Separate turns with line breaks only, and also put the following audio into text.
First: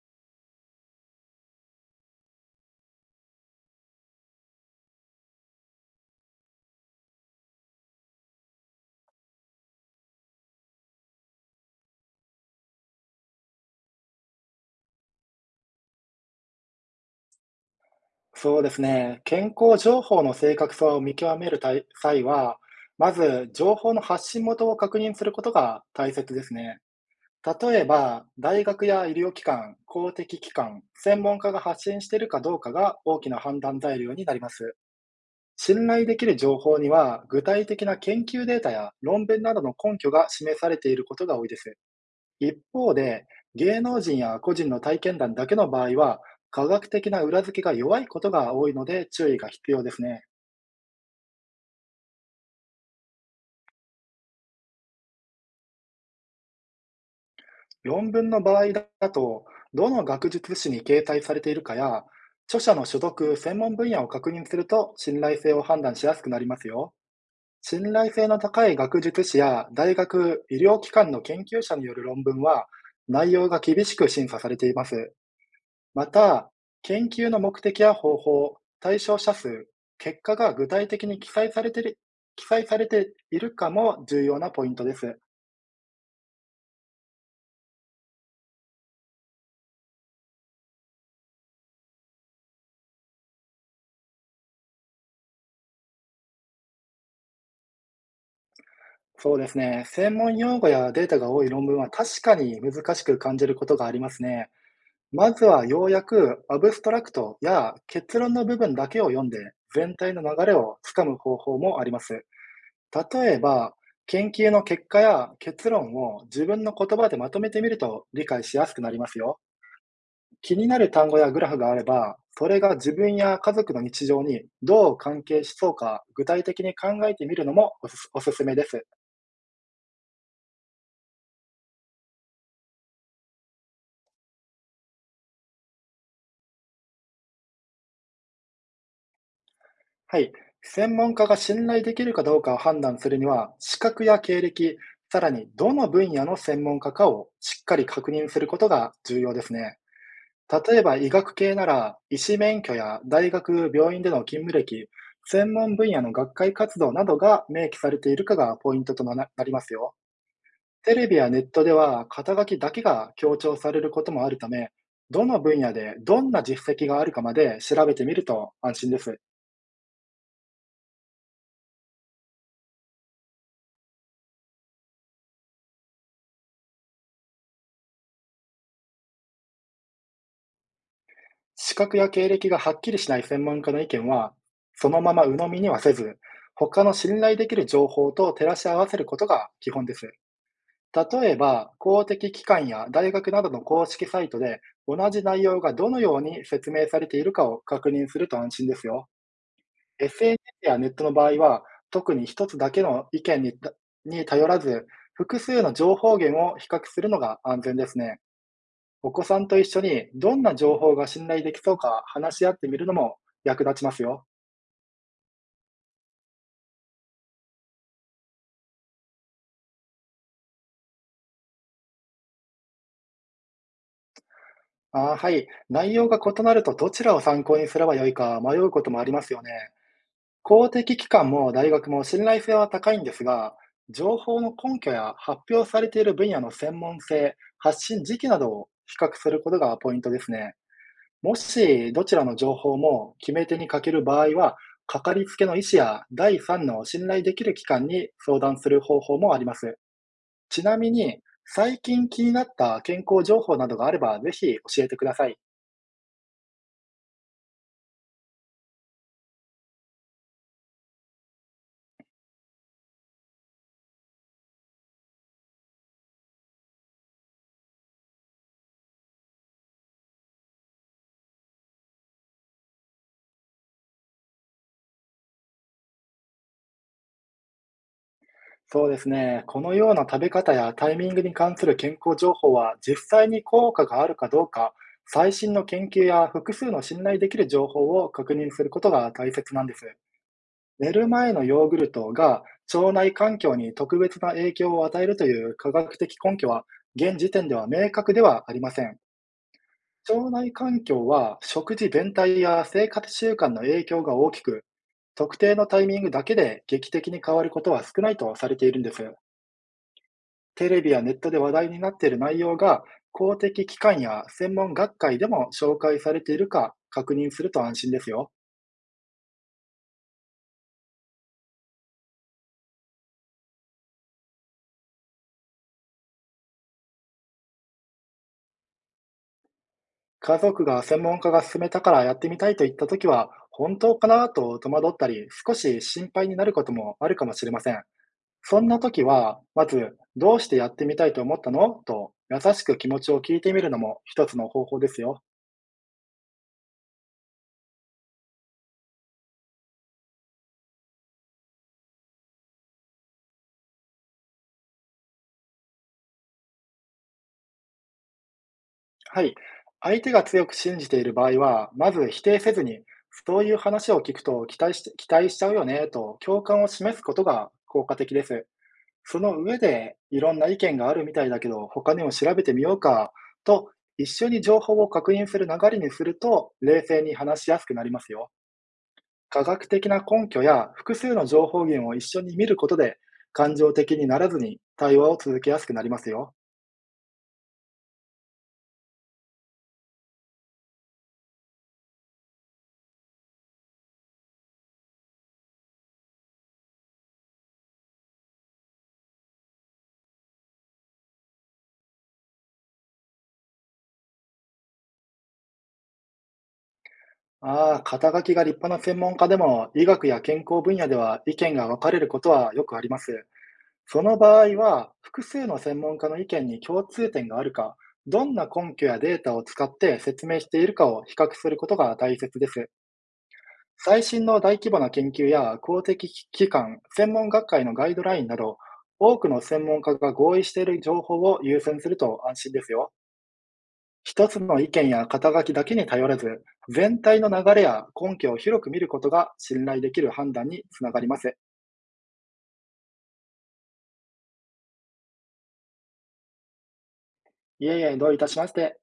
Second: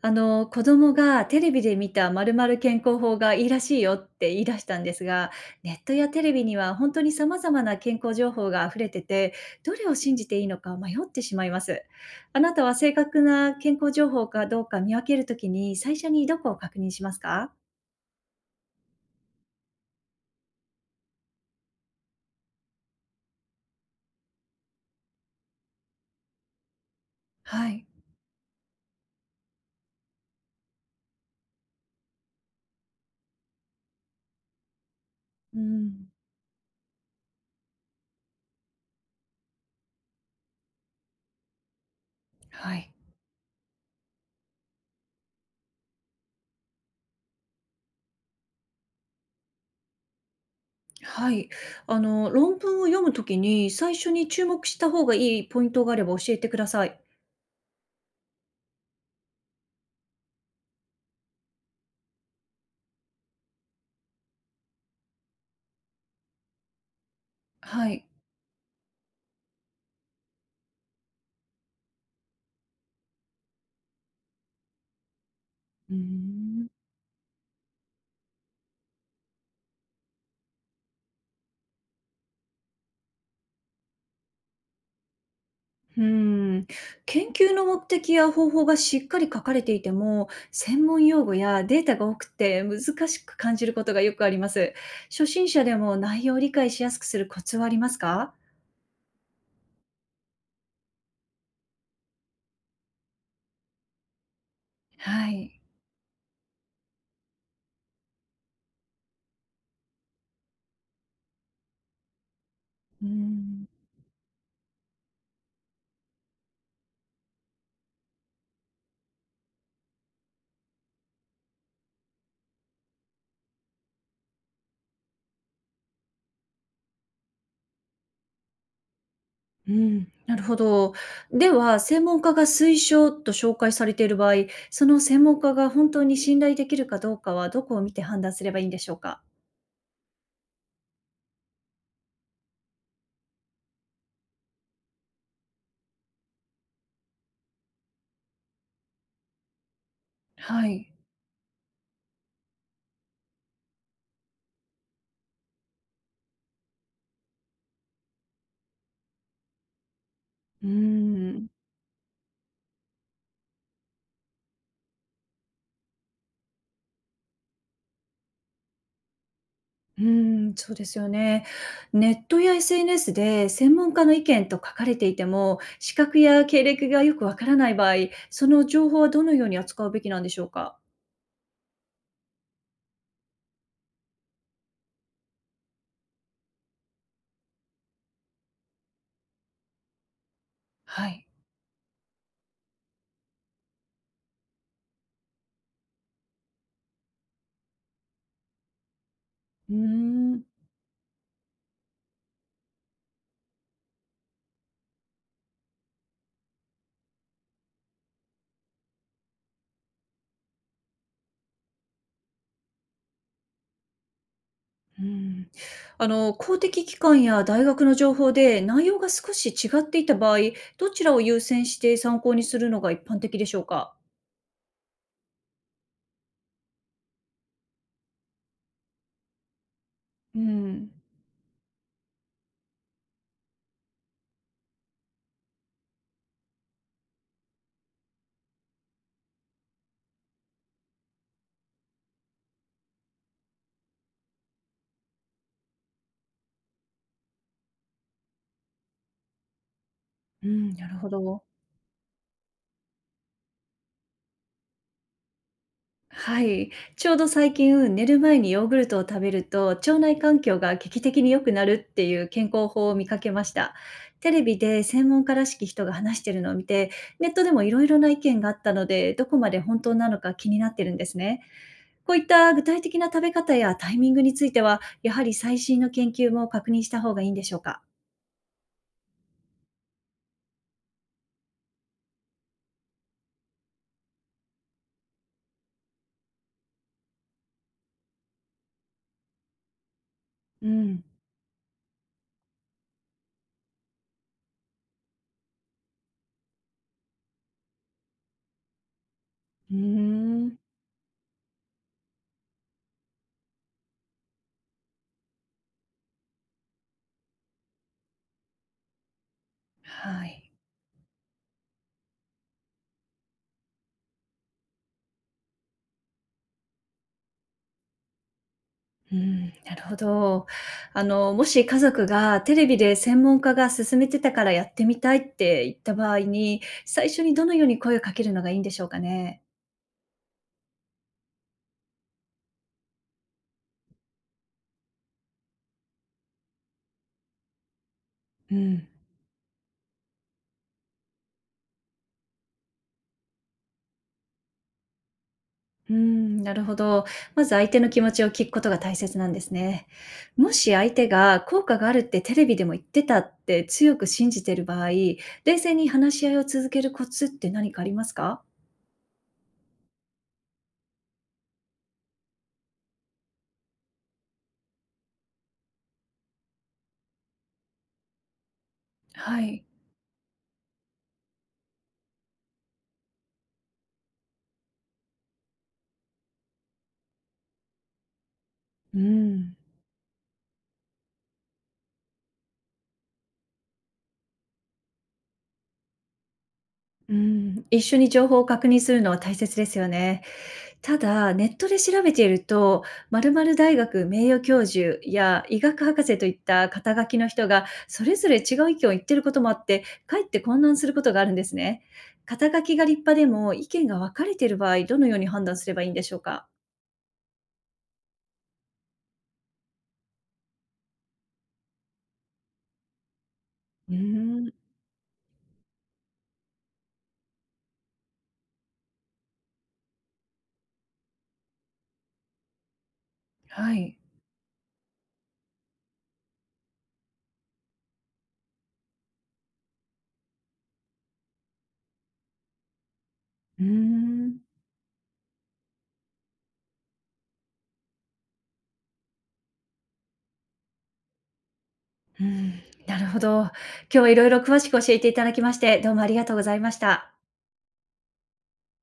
子供がテレビで見た〇〇健康法がいいらしいよって言い出したんですが、ネットやテレビには本当に様々な健康情報が溢れてて、どれを信じていいのか迷ってしまいます。あなたは正確な健康情報かどうか見分けるときに、最初にどこを確認しますか？
そうですね。健康情報の正確さを見極めるたい際は、まず情報の発信元を確認することが大切ですね。
は
例え
い。
ば、大学や医療機関、公的機関、専門家が発信しているかどうかが大きな判断材料になります。
う
信頼
ん。
できる情報には、具体的な研究データや論文などの根拠が示されていることが多いです。一
はい。
方で、芸能人や個人の体験談だけの場合は、科学的な裏付けが弱いことが多いので注意が必要ですね。
はい。論文を読むときに最初に注目した方がいいポイントがあれば教えてください。
論文の場合だと、どの学術誌に掲載されているかや、著者の所属、専門分野を確認すると信頼性を判断しやすくなりますよ。信
はい。
頼性の高い学術誌や大学、医療機関の研究者による論文は、内容が厳しく審査されています。
うー
また、
ん。
研究の目的や方法、対象者数、結果が具体的に記載されているかも重要なポイントです。
うーん、研究の目的や方法がしっかり書かれていても、専門用語やデータが多くて難しく感じることがよくあります。初心者でも内容を理解しやすくするコツはありますか？
そうですね。専門用語やデータが多い論文は確かに難しく感じることがありますね。
は
まず
い。
はようやくアブストラクトや結論の部分だけを読んで、全体の流れをつかむ方法もあります。
うー
例え
ん。
ば、研究の結果や結論を自分の言葉でまとめてみると理解しやすくなりますよ。気になる単語やグラフがあれば、それが自分や家族の日常にどう関係しそうか具体的に考えてみるのもおすすめです。
うん、なるほど。では、専門家が推奨と紹介されている場合、その専門家が本当に信頼できるかどうかはどこを見て判断すればいいんでしょうか？
はい。専門家が信頼できるかどうかを判断するには、資格や経歴、さらにどの分野の専門家かをしっかり確認することが重要ですね。
は
例え
い。
ば医学系なら、医師免許や大学、病院での勤務歴、専門分野の学会活動などが明記されているかがポイントとなりますよ。
うー
テレビやネ
ん。
ットでは肩書きだけが強調されることもあるため、どの分野でどんな実績があるかまで調べてみると安心です。
うーん、そうですよね。ネットや SNS で専門家の意見と書かれていても、資格や経歴がよくわからない場合、その情報はどのように扱うべきなんでしょうか？
資格や経歴がはっきりしない専門家の意見は、そのまま鵜呑みにはせず、他の信頼できる情報と照らし合わせることが基本です。
はい。
例えば、公的機関や大学などの公式サイトで同じ内容がどのように説明されているかを確認すると安心ですよ。
うーん。
SNS やネットの場合は、特に一つだけの意見に頼らず、複数の情報源を比較するのが安全ですね。お子さんと一緒にどんな情報が信頼できそうか話し合ってみるのも役立ちますよ。
うーん。公的機関や大学の情報で内容が少し違っていた場合、どちらを優先して参考にするのが一般的でしょうか？
ああ、はい。内容が異なるとどちらを参考にすればよいか迷うこともありますよね。
う
公
ん。
的機関も大学も信頼性は高いんですが、情報の根拠や発表されている分野の専門性、発信時期などを比較することがポイントですね。もしどちらの情報も決め手に欠ける場合は、かかりつけの医師や第三の信頼できる機関に相談する方法もあります。
う
ち
ん、
な
な
み
るほ
に、
ど。
最近気になった健康情報などがあれば、ぜひ教えてください。
はい。ちょうど最近、寝る前にヨーグルトを食べると、腸内環境が劇的に良くなるっていう健康法を見かけました。テレビで専門家らしき人が話してるのを見て、ネットでもいろいろな意見があったので、どこまで本当なのか気になってるんですね。こういった具体的な食べ方やタイミングについては、やはり最新の研究も確認した方がいいんでしょうか。
そうですね。このような食べ方やタイミングに関する健康情報は、実際に効果があるかどうか、最新の研究や複数の信頼できる情報を確認することが大切なんです。
う
寝
ん。
る前のヨーグルトが腸内環境に特別な影響を与えるという科学的根拠は、現時点では明確ではありません。
うー
腸内
ん。
環境は食事全体や生活習慣の影響が大きく、特定のタイミングだけで劇的に変わることは少ないとされているんです。
はい。
テレビやネットで話題になっている内容が、公的機関や専門学会でも紹介されているか確認すると安心ですよ。
うん、なるほど。もし家族がテレビで専門家が勧めてたからやってみたいって言った場合に、最初にどのように声をかけるのがいいんでしょうかね？
家族が、専門家が勧めたからやってみたいと言ったときは、本当かなと戸惑ったり、少し心配になることもあるかもしれません。
う
そんな
ん。
ときは、まず、どうしてやってみたいと思ったのと、優しく気持ちを聞いてみるのも一つの方法ですよ。
うん、なるほど。まず相手の気持ちを聞くことが大切なんですね。もし相手が効果があるってテレビでも言ってたって強く信じてる場合、冷静に話し合いを続けるコツって何かありますか？
はい。相手が強く信じている場合は、まず否定せずに、そういう話を聞くと期待しちゃうよねと、共感を示すことが効果的です。その
は
上
い。
で、いろんな意見があるみたいだけど、他にも調べてみようかと、一緒に情報を確認する流れにすると、冷静に話しやすくなりますよ。
うー
科
ん。
学的な根拠や複数の情報源を一緒に見ることで、感情的にならずに対話を続けやすくなりますよ。
うん、一緒に情報を確認するのは大切ですよね。ただ、ネットで調べていると、〇〇大学名誉教授や医学博士といった肩書きの人が、それぞれ違う意見を言ってることもあって、かえって混乱することがあるんですね。肩書きが立派でも意見が分かれている場合、どのように判断すればいいんでしょうか？
ああ、肩書きが立派な専門家でも、医学や健康分野では意見が分かれることはよくあります。
うー
その場合
ん、
は、複数の専門家の意見に共通点があるか、どんな根拠やデータを使って説明しているかを比較することが大切です。
はい。
最新の大規模な研究や公的機関、専門学会のガイドラインなど、多くの専門家が合意している情報を優先すると安心ですよ。
うー
一
ん、
つの意見や肩書きだけに頼らず、全体の流れや根拠を広く見ることが信頼できる判断につながります。
うん、なるほど。今日はいろいろ詳しく教えていただきまして、どうもありがとうございました。
いえいえ、どういたしまして。